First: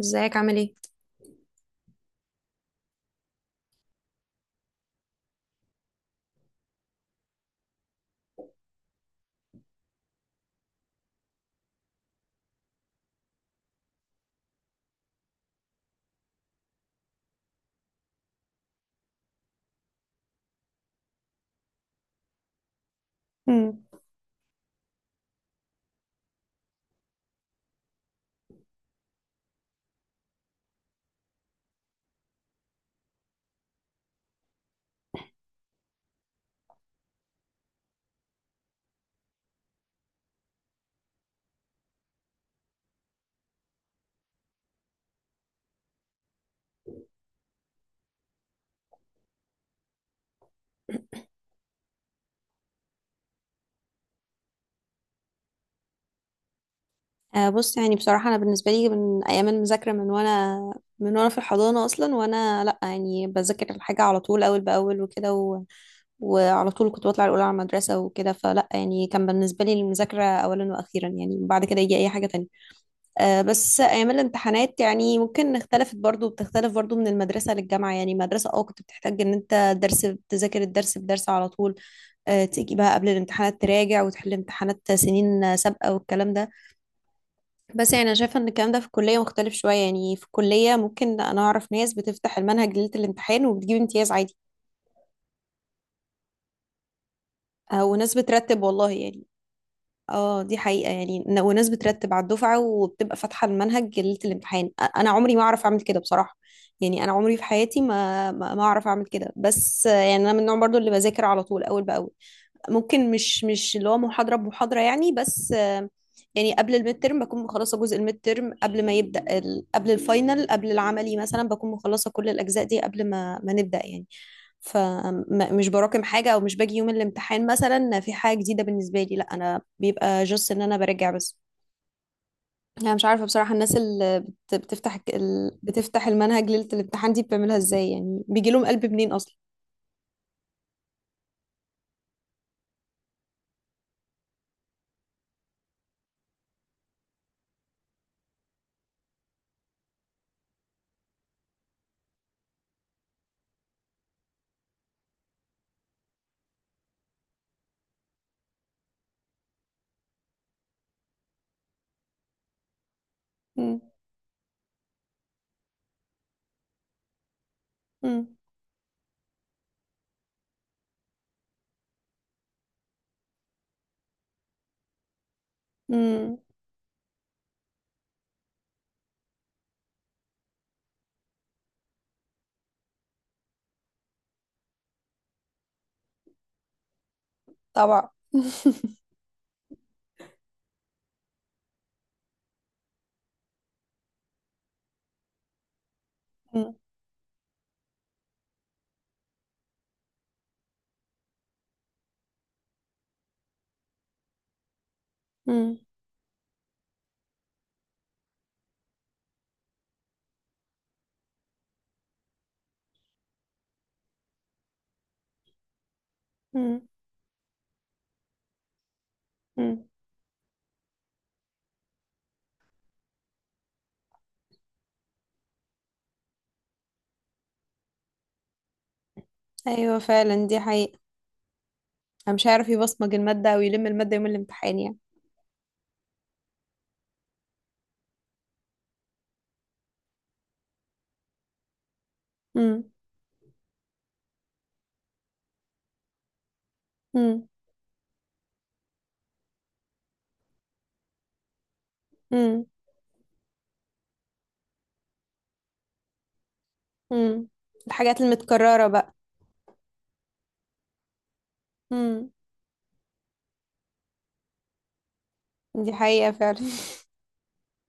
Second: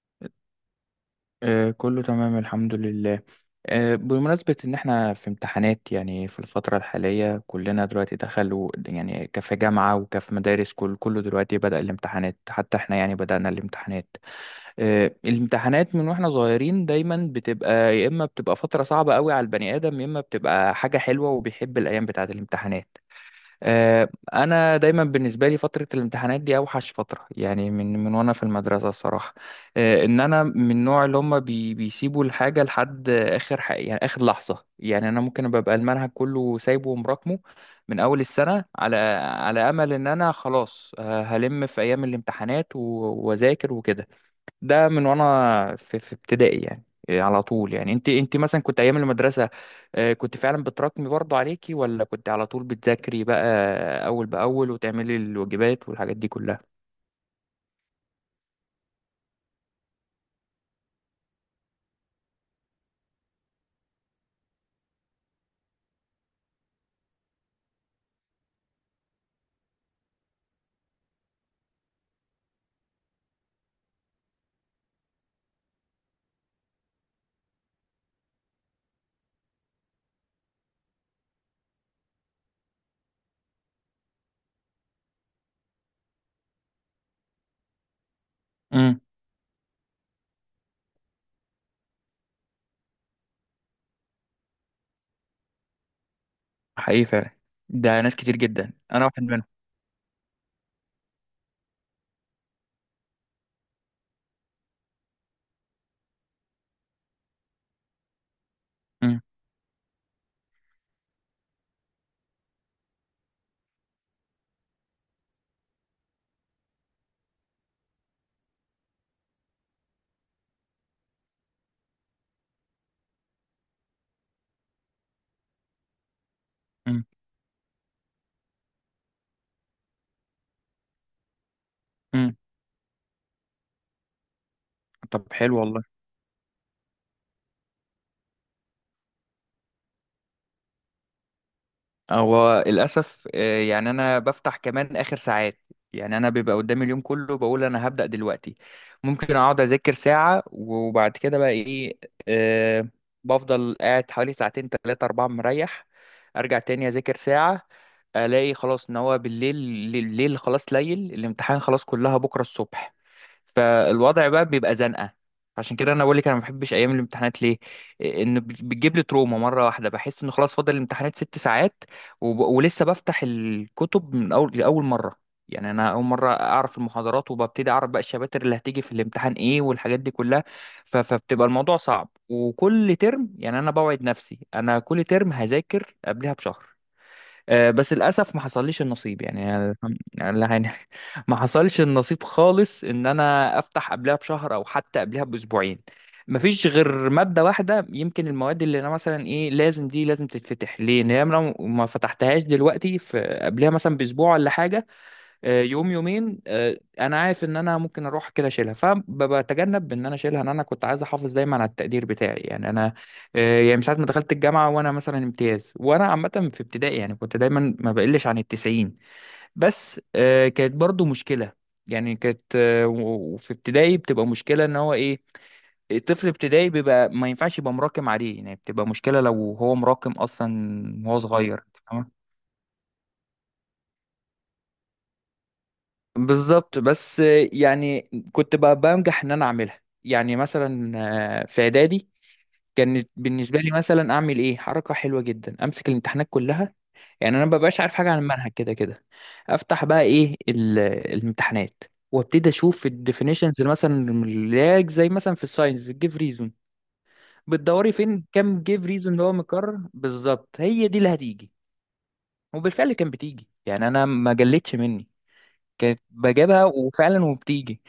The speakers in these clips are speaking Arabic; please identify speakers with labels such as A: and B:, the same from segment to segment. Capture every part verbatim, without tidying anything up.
A: ازيك عامل ايه؟
B: آه، كله تمام الحمد لله. آه، بمناسبة إن إحنا في امتحانات، يعني في الفترة الحالية كلنا دلوقتي دخلوا، يعني كفي جامعة وكفي مدارس، كل كله دلوقتي بدأ الامتحانات، حتى إحنا يعني بدأنا الامتحانات. آه، الامتحانات من وإحنا صغيرين دايما بتبقى يا إما بتبقى فترة صعبة قوي على البني آدم، يا إما بتبقى حاجة حلوة وبيحب الأيام بتاعة الامتحانات.
A: مم.
B: آه، انا دايما بالنسبه لي فتره الامتحانات دي اوحش فتره، يعني من من وانا في المدرسه الصراحه. آه، ان انا من النوع اللي هم بي بيسيبوا الحاجه لحد اخر حق، يعني اخر لحظه. يعني انا ممكن ببقى المنهج كله سايبه ومراكمه من اول السنه، على على امل ان انا خلاص آه، هلم في ايام الامتحانات و- واذاكر وكده. ده من وانا في, في ابتدائي يعني إيه، على طول. يعني انت انت مثلا كنت ايام المدرسه آه، كنت فعلا بتراكمي برضو عليكي، ولا كنت على طول بتذاكري بقى اول باول وتعملي الواجبات والحاجات دي كلها؟
A: آه، بص، يعني بصراحة أنا بالنسبة لي من أيام المذاكرة من وأنا من وأنا في الحضانة أصلا، وأنا لأ يعني بذاكر الحاجة على طول أول بأول وكده و... وعلى طول كنت بطلع الأولى على المدرسة وكده، فلأ يعني كان بالنسبة لي المذاكرة أولا وأخيرا، يعني بعد كده يجي أي حاجة تانية. آه، بس أيام الامتحانات يعني ممكن اختلفت، برضو بتختلف برضو من المدرسة للجامعة، يعني مدرسة أه كنت بتحتاج إن أنت درس تذاكر الدرس بدرس على طول، آه، تيجي بقى قبل الامتحانات تراجع وتحل امتحانات سنين سابقة والكلام ده. بس يعني انا شايفه ان الكلام ده في
B: امم.
A: الكليه مختلف شويه، يعني في الكليه ممكن انا اعرف ناس بتفتح المنهج ليله الامتحان وبتجيب امتياز عادي،
B: حقيقي فعلا،
A: او
B: ده ناس
A: ناس
B: كتير
A: بترتب
B: جدا،
A: والله
B: انا واحد
A: يعني،
B: منهم.
A: اه دي حقيقه يعني، ن- وناس بترتب على الدفعه وبتبقى فاتحه المنهج ليله الامتحان. أ- انا عمري ما اعرف اعمل كده بصراحه، يعني انا عمري في حياتي ما ما ما اعرف اعمل
B: امم.
A: كده. بس آه، يعني انا من النوع برضو اللي بذاكر على طول اول باول، ممكن مش مش اللي هو محاضرة بمحاضرة يعني، بس آه، يعني قبل الميد ترم بكون مخلصة جزء الميد ترم قبل ما يبدأ ال... قبل الفاينل، قبل العملي مثلا بكون مخلصة كل الأجزاء دي قبل ما ما نبدأ يعني. فمش براكم حاجة، أو مش باجي يوم
B: امم.
A: الامتحان مثلا في حاجة جديدة بالنسبة لي، لا أنا بيبقى جست إن أنا براجع بس.
B: امم.
A: أنا مش عارفة بصراحة الناس اللي بت- بتفتح الك-
B: طب حلو
A: ال...
B: والله.
A: بتفتح المنهج ليلة الامتحان دي بتعملها إزاي، يعني بيجي لهم قلب منين أصلا؟
B: هو للأسف آه، يعني أنا بفتح كمان آخر ساعات. يعني أنا بيبقى قدامي اليوم كله، بقول أنا هبدأ دلوقتي، ممكن أقعد أذاكر ساعة، وبعد كده بقى إيه، آه، بفضل قاعد حوالي ساعتين تلاتة أربعة مريح، أرجع تاني أذاكر ساعة، ألاقي خلاص إن هو بالليل. الليل خلاص، ليل الامتحان، خلاص كلها بكرة الصبح.
A: مم.
B: فالوضع بقى بيبقى زنقه. عشان كده انا بقول لك انا ما بحبش ايام الامتحانات ليه.
A: مم.
B: ان بت- بتجيب لي تروما مره واحده، بحس ان خلاص فاضل الامتحانات ست ساعات، وب... ولسه بفتح الكتب من اول لاول مره. يعني انا اول مره
A: مم.
B: اعرف المحاضرات، وببتدي اعرف بقى الشباتر اللي هتيجي في الامتحان ايه والحاجات دي كلها. ف... فبتبقى الموضوع صعب. وكل ترم يعني انا بوعد نفسي انا كل ترم هذاكر قبلها بشهر، آه، بس
A: طبعا.
B: للاسف ما حصليش النصيب. يعني أنا الحم- لا يعني ما حصلش النصيب خالص ان انا افتح قبلها بشهر او حتى قبلها باسبوعين. ما فيش
A: مم.
B: غير ماده واحده، يمكن المواد اللي انا مثلا ايه لازم، دي لازم تتفتح ليه، ان هي لو ما فتحتهاش دلوقتي في قبلها مثلا باسبوع ولا حاجه، آه،
A: مم.
B: يوم يومين. آه، انا عارف ان انا ممكن اروح كده اشيلها، فبتجنب ان انا اشيلها. ان انا كنت عايز احافظ دايما على التقدير بتاعي. يعني انا آه، يعني من ساعه ما دخلت الجامعه وانا مثلا امتياز، وانا عامه في
A: مم.
B: ابتدائي، يعني كنت دايما ما بقلش عن التسعين.
A: مم.
B: بس آه، كانت برضو مشكله. يعني كانت، آه، و- وفي ابتدائي بتبقى مشكله، ان هو ايه، الطفل ابتدائي بيبقى ما ينفعش يبقى مراكم عليه، يعني بتبقى مشكله لو هو
A: ايوه
B: مراكم
A: فعلا، دي حقيقة.
B: اصلا وهو صغير.
A: أنا مش هيعرف يبصمج المادة او يلم المادة يوم الامتحان يعني.
B: بالظبط، بس يعني كنت بقى بنجح ان انا اعملها، يعني مثلا آه، في اعدادي
A: مم.
B: كانت بالنسبه لي مثلا اعمل ايه، حركه حلوه جدا، امسك الامتحانات كلها. يعني انا
A: مم.
B: مببقاش عارف حاجه عن المنهج، كده كده افتح بقى ايه ال- الامتحانات، وابتدي
A: مم.
B: اشوف الديفينيشنز مثلا، اللاج زي مثلا في الساينس الجيف ريزون،
A: مم.
B: بتدوري
A: الحاجات
B: فين كام جيف
A: المتكررة
B: ريزون
A: بقى.
B: اللي هو مكرر بالظبط، هي دي اللي هتيجي.
A: مم.
B: وبالفعل كان بتيجي، يعني انا ما جلتش مني،
A: دي
B: كانت
A: حقيقة فعلا.
B: بجيبها وفعلا وبتيجي.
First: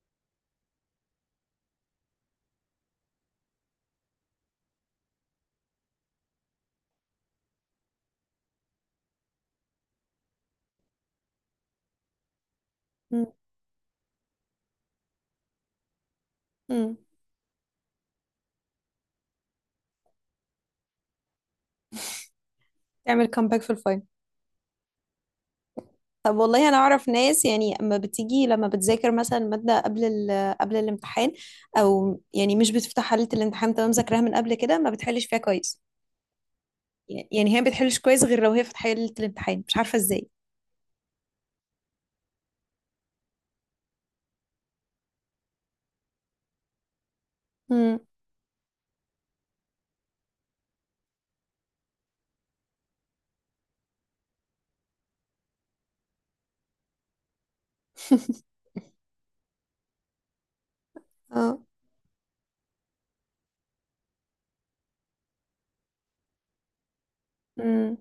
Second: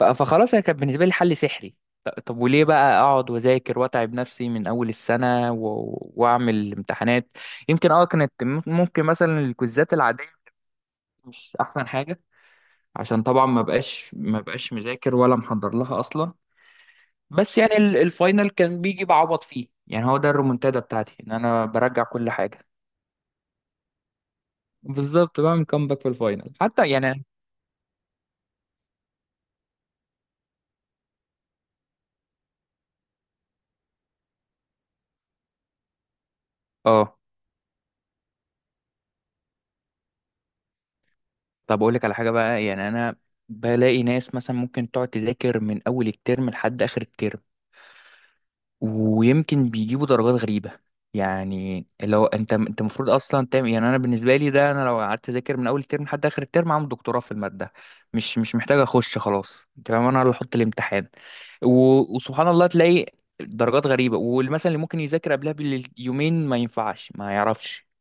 B: ف- فخلاص هي كانت بالنسبه لي حل سحري. ط- طب وليه بقى اقعد واذاكر واتعب نفسي من اول السنه و... واعمل امتحانات، يمكن اه كانت مم- ممكن مثلا الكويزات العاديه مش احسن حاجه، عشان
A: مم.
B: طبعا ما بقاش ما بقاش مذاكر ولا محضر لها اصلا.
A: مم.
B: بس يعني ال- الفاينل كان بيجي بعوض فيه، يعني هو ده الرومنتادا بتاعتي، ان انا برجع كل حاجه.
A: تعمل كامباك في الفاينل.
B: بالظبط، بعمل كومباك في
A: طب
B: الفاينل
A: والله انا
B: حتى
A: اعرف
B: يعني.
A: ناس يعني اما بتيجي لما بتذاكر مثلا ماده قبل ال- قبل الامتحان، او يعني مش بتفتح حله الامتحان تمام، مذاكراها من قبل كده ما بتحلش فيها كويس.
B: اه،
A: يعني يعني هي ما بتحلش كويس غير لو هي فتحت حله الامتحان، مش عارفه ازاي.
B: طب اقول لك على حاجه بقى، يعني انا بلاقي ناس مثلا ممكن تقعد تذاكر من اول الترم لحد اخر الترم،
A: امم.
B: ويمكن بيجيبوا درجات غريبه. يعني لو انت انت المفروض اصلا تعمل، يعني انا بالنسبه لي ده، انا لو قعدت اذاكر من اول الترم لحد اخر الترم عامل دكتوراه في الماده، مش مش محتاج اخش، خلاص انت فاهم انا اللي احط الامتحان. و- وسبحان الله تلاقي درجات غريبه، والمثل اللي ممكن يذاكر قبلها باليومين ما ينفعش ما يعرفش.
A: اه.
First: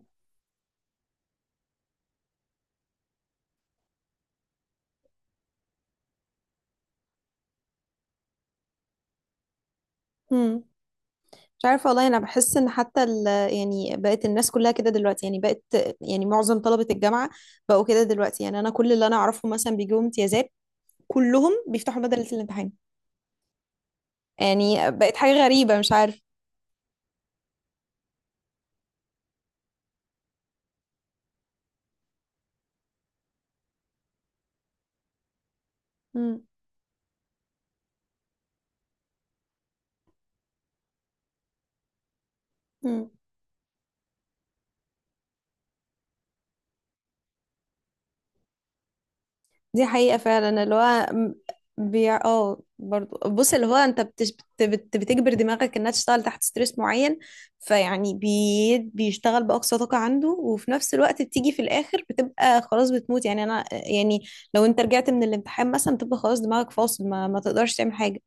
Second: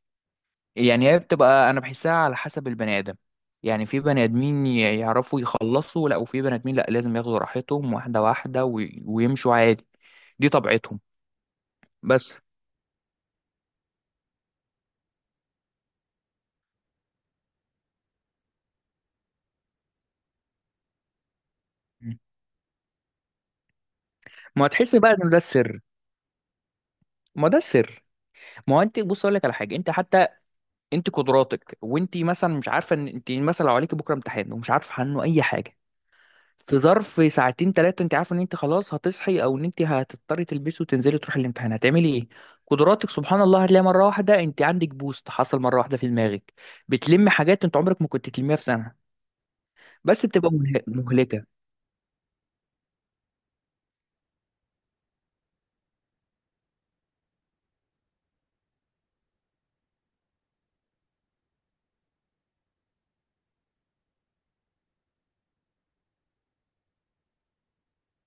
B: يعني هي بتبقى، انا بحسها على حسب البني ادم. يعني في بني ادمين ي- يعرفوا يخلصوا، لا، وفي بني ادمين لا لازم ياخدوا راحتهم واحده واحده وي- ويمشوا عادي، دي
A: مم.
B: طبيعتهم.
A: مش عارفة والله، أنا
B: بس.
A: بحس إن حتى ال يعني بقت الناس كلها كده دلوقتي، يعني بقت، يعني معظم طلبة الجامعة بقوا كده دلوقتي، يعني أنا كل اللي أنا أعرفه مثلا بيجيبوا امتيازات، كلهم بيفتحوا
B: مم.
A: بدلة الامتحان،
B: ما
A: يعني
B: تحس بقى
A: بقت
B: ان ده
A: حاجة غريبة
B: السر.
A: مش عارفة.
B: ما ده السر. ما هو انت بص، اقول لك على حاجه، انت حتى، انت قدراتك، وانت مثلا مش عارفه ان انت مثلا لو عليكي بكره امتحان ومش عارفه عنه اي حاجه،
A: مم.
B: في ظرف ساعتين ثلاثة، انت عارفة ان انت خلاص هتصحي او ان انت هتضطري تلبسي وتنزلي تروحي الامتحان، هتعملي ايه؟
A: مم.
B: قدراتك سبحان الله، هتلاقي مرة واحدة انت عندك بوست حصل مرة واحدة في دماغك، بتلمي حاجات انت عمرك ما كنت تلميها في سنة،
A: دي حقيقة
B: بس بتبقى
A: فعلا، اللي
B: مله-
A: هو م-
B: مهلكة.
A: بيع اه برضو، بص اللي هو انت بتش... بت... بت... بتجبر دماغك انها تشتغل تحت ستريس معين، فيعني بي... بيشتغل بأقصى طاقة عنده، وفي نفس الوقت بتيجي في الآخر بتبقى خلاص بتموت، يعني انا يعني لو انت رجعت من الامتحان مثلا بتبقى خلاص دماغك فاصل ما, ما تقدرش تعمل حاجة.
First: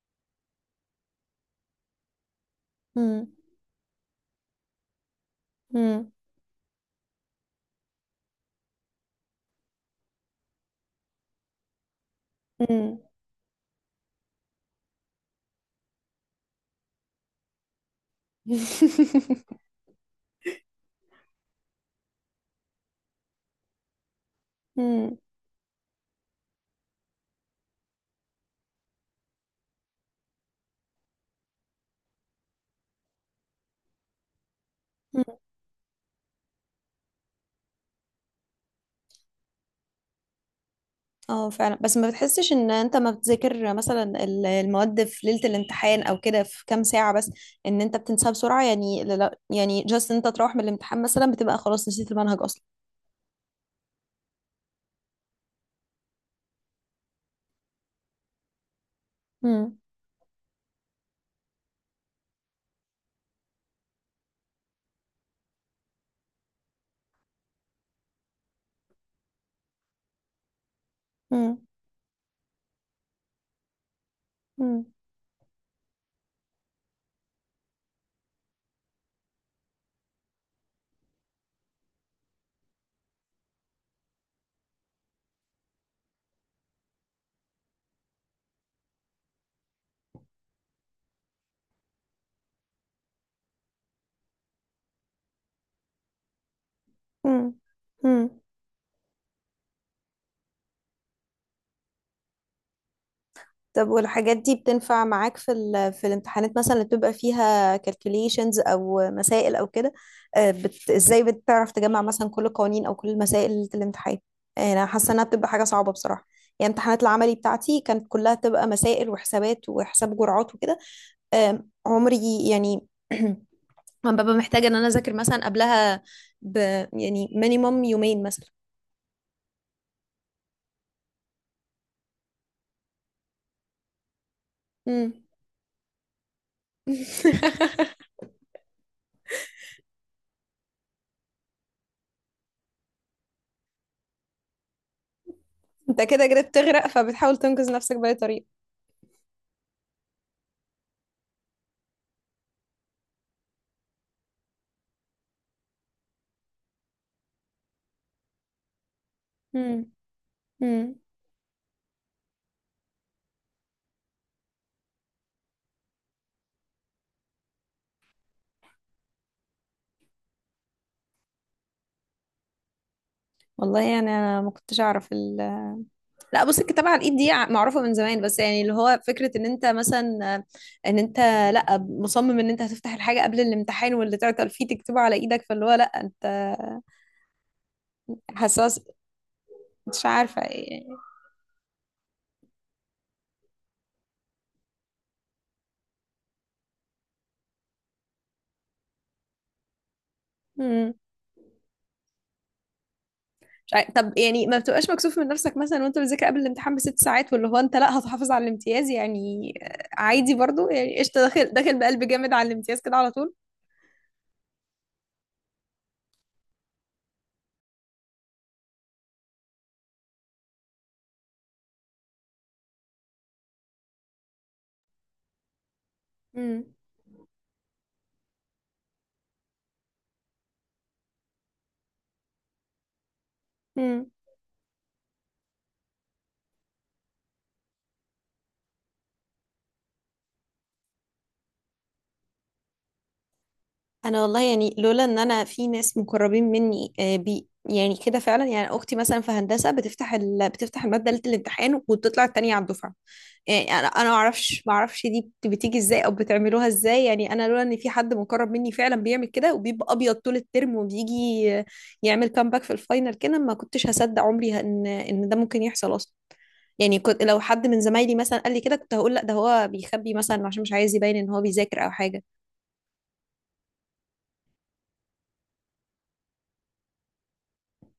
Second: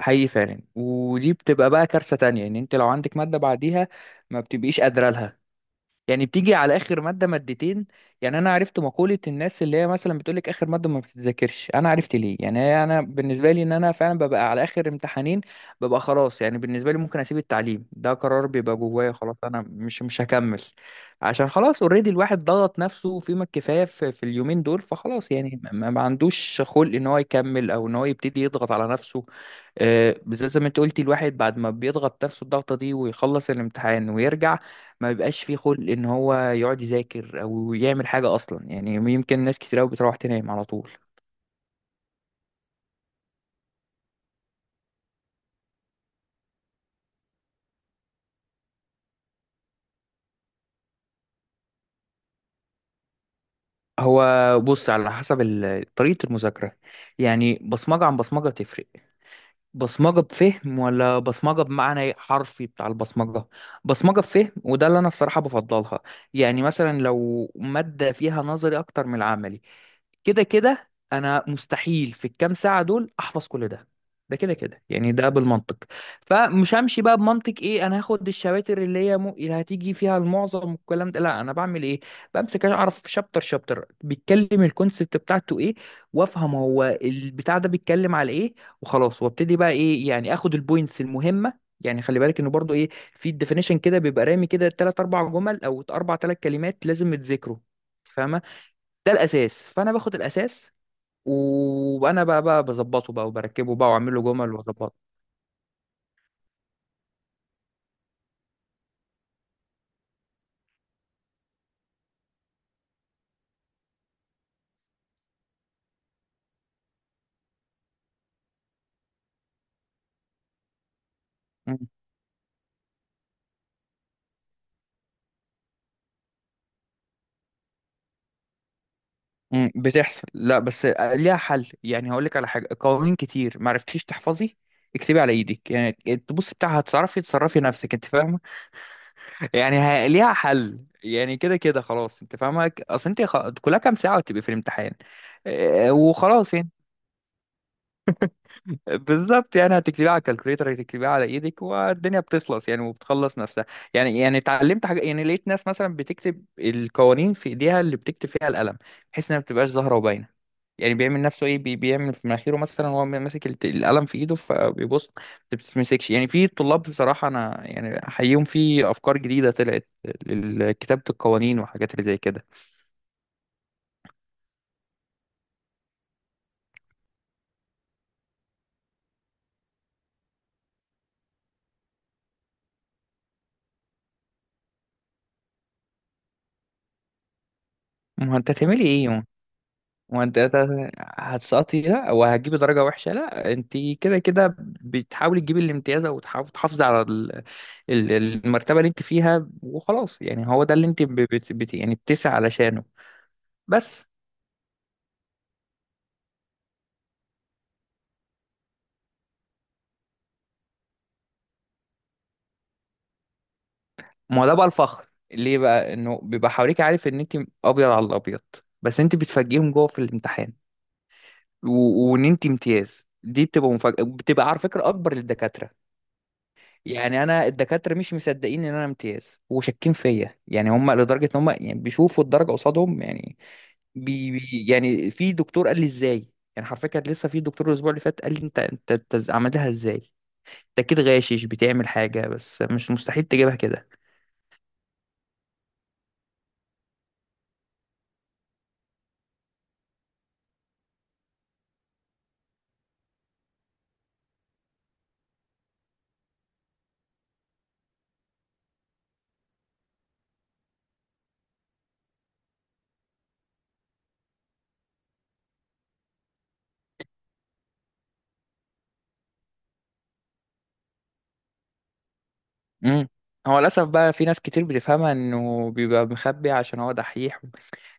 B: حقيقي فعلا، ودي بتبقى بقى كارثة تانية، ان انت لو عندك
A: مم.
B: مادة بعديها، ما بتبقيش قادرة لها.
A: مم.
B: يعني بتيجي على اخر ماده مادتين، يعني انا عرفت مقوله الناس اللي هي مثلا بتقولك اخر ماده ما بتتذاكرش، انا عرفت ليه. يعني هي،
A: مم.
B: انا بالنسبه لي، ان انا فعلا ببقى على اخر امتحانين ببقى خلاص، يعني بالنسبه لي ممكن اسيب التعليم، ده قرار بيبقى جوايا، خلاص انا مش مش هكمل. عشان خلاص اوريدي الواحد ضغط نفسه فيما الكفايه في, في اليومين دول،
A: مم.
B: فخلاص يعني ما ما عندوش خلق ان هو يكمل او ان هو يبتدي يضغط على نفسه. آه، بالذات زي ما انت قلتي، الواحد بعد ما بيضغط نفسه الضغطه دي ويخلص الامتحان ويرجع، ما بيبقاش فيه خلق ان هو يقعد يذاكر او يعمل حاجه اصلا، يعني يمكن ناس كتير قوي بتروح تنام على طول.
A: اه فعلا، بس ما بتحسش ان انت ما بتذاكر مثلا ال- المواد في ليلة الامتحان او كده في كام ساعة بس، ان انت بتنساها بسرعة؟ يعني لا لا- يعني جاست انت تروح من الامتحان مثلا بتبقى خلاص نسيت المنهج اصلا.
B: هو بص، على حسب ال- طريقه المذاكره. يعني بصمجه عن بصمجه تفرق،
A: امم.
B: بصمجه بفهم ولا بصمجه بمعنى حرفي بتاع البصمجه. بصمجه بفهم، وده اللي انا الصراحه بفضلها. يعني مثلا لو ماده فيها نظري اكتر من العملي، كده كده انا
A: امم.
B: مستحيل في الكام ساعه دول احفظ كل ده، ده كده كده
A: امم.
B: يعني ده بالمنطق. فمش همشي بقى بمنطق ايه، انا هاخد الشباتر اللي هي م... اللي هتيجي فيها المعظم والكلام ده. لا انا بعمل ايه، بمسك اعرف شابتر شابتر بيتكلم الكونسبت بتاعته ايه، وافهم هو البتاع ده بيتكلم على ايه، وخلاص وابتدي بقى ايه، يعني اخد البوينتس المهمه. يعني خلي بالك انه برضو ايه، في الديفينيشن كده بيبقى رامي كده تلات اربع جمل او اربع تلات كلمات لازم يتذكروا،
A: امم.
B: ده الاساس، فانا باخد الاساس، وانا بقى بقى بظبطه بقى وبركبه
A: طب
B: بقى واعمل له
A: والحاجات
B: جمل
A: دي
B: واظبطه.
A: بتنفع معاك في ال... في الامتحانات مثلا اللي بتبقى فيها calculations او مسائل او كده؟ آه، بت... ازاي بتعرف تجمع مثلا كل القوانين او كل المسائل اللي في الامتحان؟ يعني انا حاسه انها بتبقى حاجه صعبه بصراحه، يعني امتحانات العملي بتاعتي كانت كلها تبقى مسائل وحسابات وحساب جرعات وكده. آم،
B: مم.
A: عمري يعني لما ببقى محتاجه ان انا اذاكر مثلا قبلها ب يعني مينيمم يومين مثلا.
B: مم. بتحصل، لا بس ليها حل. يعني هقول لك على حاجه، قوانين كتير ما عرفتيش تحفظي،
A: مم.
B: اكتبي على ايدك، يعني تبص بتاعها هتصرفي، تصرفي نفسك انت فاهمه. يعني ه- ليها حل، يعني كده كده خلاص انت فاهمه اصل انت خ... كلها كام ساعه وتبقي في الامتحان، آه،
A: انت كده كده
B: وخلاص يعني.
A: بتغرق فبتحاول تنقذ نفسك بأي طريقه.
B: بالظبط، يعني هتكتبيها على الكالكوليتر، هتكتبيها على ايدك، والدنيا بتخلص يعني، وبتخلص نفسها. يعني يعني اتعلمت حاجه، يعني لقيت ناس مثلا بتكتب القوانين في ايديها اللي بتكتب فيها القلم، بحيث انها ما بتبقاش
A: مم.
B: ظاهره وباينه. يعني
A: مم.
B: بيعمل نفسه ايه، بي- بيعمل في مناخيره مثلا، وهو ماسك الت- القلم في ايده فبيبص، ما بتتمسكش. يعني في طلاب بصراحه انا يعني احييهم في افكار جديده طلعت لكتابه القوانين وحاجات اللي زي كده.
A: والله يعني انا ما كنتش اعرف ال... لا، بص، الكتابه على الايد دي ع- معروفه من زمان، بس يعني اللي هو فكره ان انت مثلا آه، ان انت لا مصمم ان انت هتفتح الحاجه قبل الامتحان واللي تعطل فيه تكتبه على ايدك، فاللي هو لا انت
B: ما هو انت
A: حساس،
B: هتعملي ايه،
A: مش
B: وانت
A: عارفه يعني.
B: هتسقطي لا، وهتجيبي درجة وحشة لا، انت كده كده بتحاولي تجيبي الامتياز او تحاول تحافظي على ال- ال- المرتبة اللي انت فيها، وخلاص يعني هو ده اللي
A: مم.
B: انت ب- بت بت يعني بتسعي علشانه.
A: مش عارف.
B: بس
A: طب يعني ما بتبقاش مكسوف من نفسك مثلا وانت بتذاكر قبل الامتحان بست ساعات، واللي هو انت لا هتحافظ على الامتياز يعني، آه، عادي برضو يعني، قشطه داخل داخل بقلب جامد على الامتياز كده على طول؟
B: ما هو ده بقى الفخر ليه بقى، انه بيبقى حواليك عارف ان انت ابيض على الابيض، بس انت بتفاجئهم جوه في الامتحان. و- وان انت امتياز دي بتبقى مفاجأة، بتبقى على فكرة اكبر للدكاترة. يعني انا الدكاتره مش مصدقين ان انا امتياز وشاكين فيا، يعني هم لدرجه ان هم يعني بيشوفوا الدرجه قصادهم يعني.
A: مم.
B: بي بي- يعني في دكتور قال لي ازاي. يعني حرفيا كان لسه في دكتور الاسبوع اللي فات قال لي انت انت, انت إز- عملها ازاي، انت اكيد غاشش بتعمل حاجه، بس مش مستحيل تجيبها كده.
A: انا والله يعني لولا ان انا في ناس مقربين مني، آه، بي يعني كده فعلا، يعني اختي مثلا في هندسه بتفتح ال... بتفتح الماده ليله الامتحان وبتطلع التانية على الدفعه. يعني انا انا ما اعرفش ما اعرفش دي بت- بتيجي ازاي، او بتعملوها ازاي، يعني انا لولا ان في حد مقرب مني فعلا بيعمل كده وبيبقى ابيض طول الترم، وبيجي آه، يعمل كامباك في الفاينل كده، ما كنتش هصدق عمري ان ان ده ممكن يحصل اصلا. يعني كنت لو حد من زمايلي مثلا قال لي كده كنت هقول لا، ده هو بيخبي مثلا عشان مش عايز يبين ان هو بيذاكر او حاجه.
B: امم. هو للاسف بقى في ناس كتير بتفهمها انه بيبقى مخبي عشان هو دحيح.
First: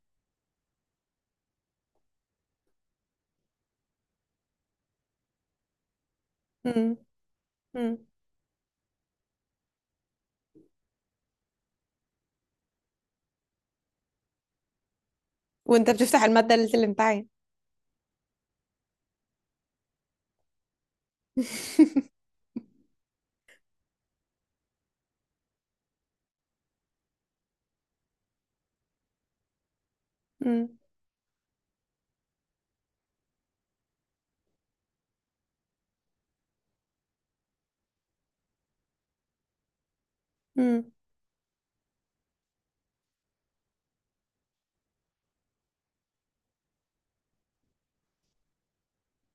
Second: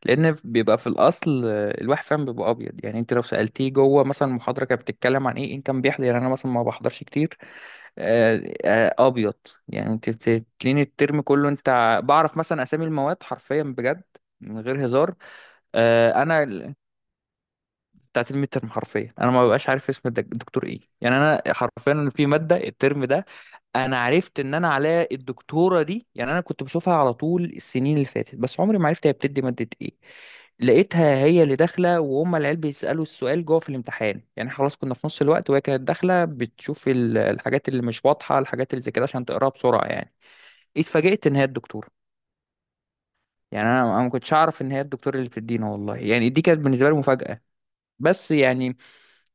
B: لان بيبقى في الاصل آه، الواحد فاهم، بيبقى ابيض. يعني انت لو سالتيه جوه مثلا المحاضره كانت بتتكلم عن ايه، ان كان بيحضر يعني، انا مثلا ما بحضرش كتير.
A: امم.
B: آه، آه، ابيض. يعني انت بتتلين الترم كله، انت ع- بعرف مثلا اسامي المواد حرفيا بجد، من غير هزار.
A: وانت
B: آه،
A: بتفتح
B: انا
A: المادة ليلة
B: ال-
A: الامتحان.
B: بتاعت الميد ترم، حرفيا انا ما ببقاش عارف اسم الدك- الدكتور ايه. يعني انا حرفيا في ماده الترم ده، انا عرفت ان انا علاء الدكتوره دي. يعني انا كنت بشوفها على طول السنين اللي فاتت، بس عمري ما عرفت هي بتدي ماده ايه.
A: مم.
B: لقيتها هي اللي داخله، وهم العيال بيسالوا السؤال جوه في الامتحان، يعني خلاص كنا في نص الوقت، وهي كانت داخله بتشوف ال- الحاجات اللي مش واضحه، الحاجات اللي زي كده عشان تقراها بسرعه يعني.
A: مم.
B: اتفاجئت ان هي الدكتوره. يعني انا أنا ما كنتش اعرف ان هي الدكتوره اللي بتدينا، والله يعني دي كانت بالنسبه لي مفاجاه. بس يعني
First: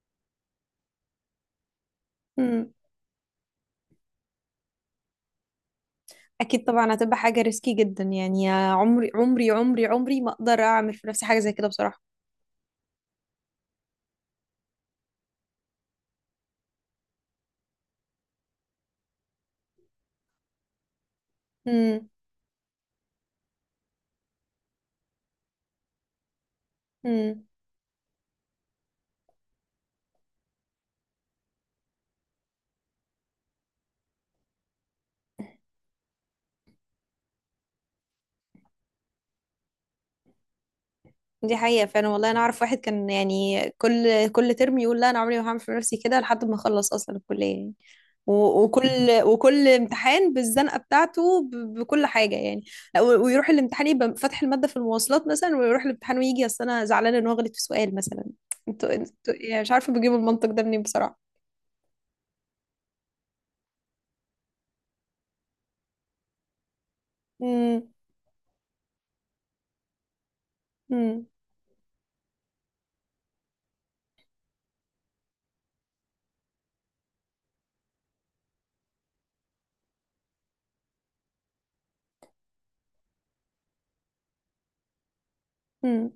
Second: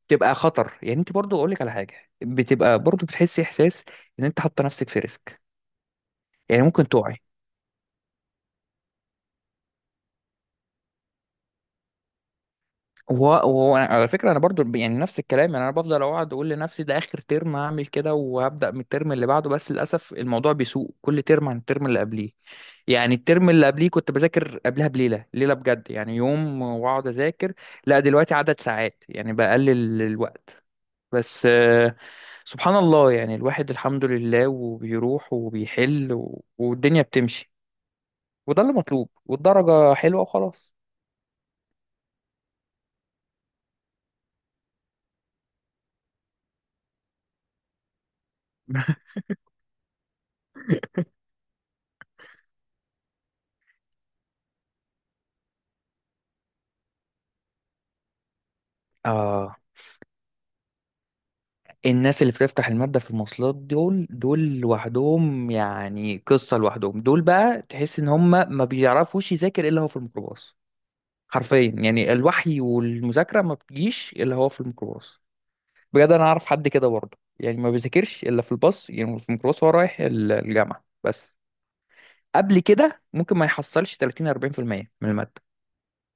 B: تبقى خطر. يعني انت برضو اقول لك على حاجه،
A: مم.
B: بتبقى برضو بتحسي احساس ان انت حاطه نفسك في ريسك، يعني
A: اكيد
B: ممكن
A: طبعا، هتبقى
B: تقعي.
A: حاجة ريسكي جدا، يعني يا عمري عمري عمري عمري ما اقدر اعمل في نفسي حاجة زي كده بصراحة.
B: وعلى فكرة أنا برضو يعني نفس الكلام، يعني أنا بفضل أقعد أقول لنفسي ده آخر ترم هعمل كده، وهبدأ من الترم اللي بعده، بس للأسف الموضوع بيسوء كل ترم عن الترم اللي
A: مم.
B: قبليه. يعني الترم اللي قبليه كنت بذاكر قبلها بليلة، ليلة بجد يعني يوم، وأقعد
A: مم.
B: أذاكر. لا دلوقتي عدد ساعات، يعني بقلل الوقت بس. آه، سبحان الله، يعني الواحد الحمد لله، وبيروح وبيحل، و- والدنيا بتمشي، وده اللي مطلوب، والدرجة حلوة وخلاص.
A: دي حقيقة فعلا، والله أنا أعرف واحد كان يعني كل كل ترم يقول لا أنا عمري ما هعمل في نفسي كده لحد ما أخلص أصلا الكلية يعني، و- وكل وكل امتحان بالزنقة بتاعته، ب- بكل حاجة يعني. لا، و- ويروح الامتحان يبقى فاتح المادة في المواصلات مثلا، ويروح الامتحان ويجي أصل أنا زعلانة إن هو غلط في سؤال مثلا. انتوا انتوا
B: آه،
A: يعني مش عارفة بجيبوا المنطق ده منين بصراحة.
B: الناس اللي بتفتح المادة في المواصلات دول، دول لوحدهم، يعني قصة لوحدهم، دول بقى
A: مم.
B: تحس ان هم ما بيعرفوش يذاكر الا هو في الميكروباص.
A: مم.
B: حرفيا، يعني الوحي والمذاكرة ما بتجيش الا هو في الميكروباص. بجد انا اعرف حد كده برضه، يعني ما بيذاكرش الا في الباص، يعني في الميكروباص وهو رايح ال- الجامعة بس. قبل كده ممكن ما يحصلش تلاتين اربعين في المية من المادة.
A: مم.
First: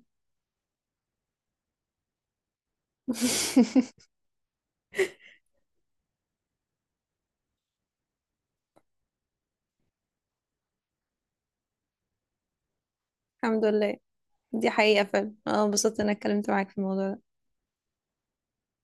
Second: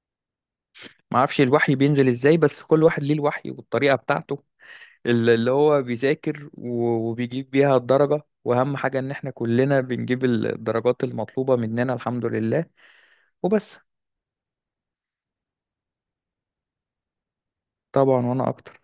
B: ما اعرفش الوحي بينزل ازاي، بس كل واحد ليه الوحي والطريقة بتاعته، ال- اللي هو بيذاكر و- وبيجيب بيها الدرجة. وأهم حاجة إن إحنا كلنا بنجيب الدرجات المطلوبة مننا الحمد لله،
A: الحمد
B: وبس.
A: لله. دي حقيقة فعلا، أنا انبسطت إن أنا اتكلمت معاك في الموضوع ده.
B: طبعا، وأنا أكتر.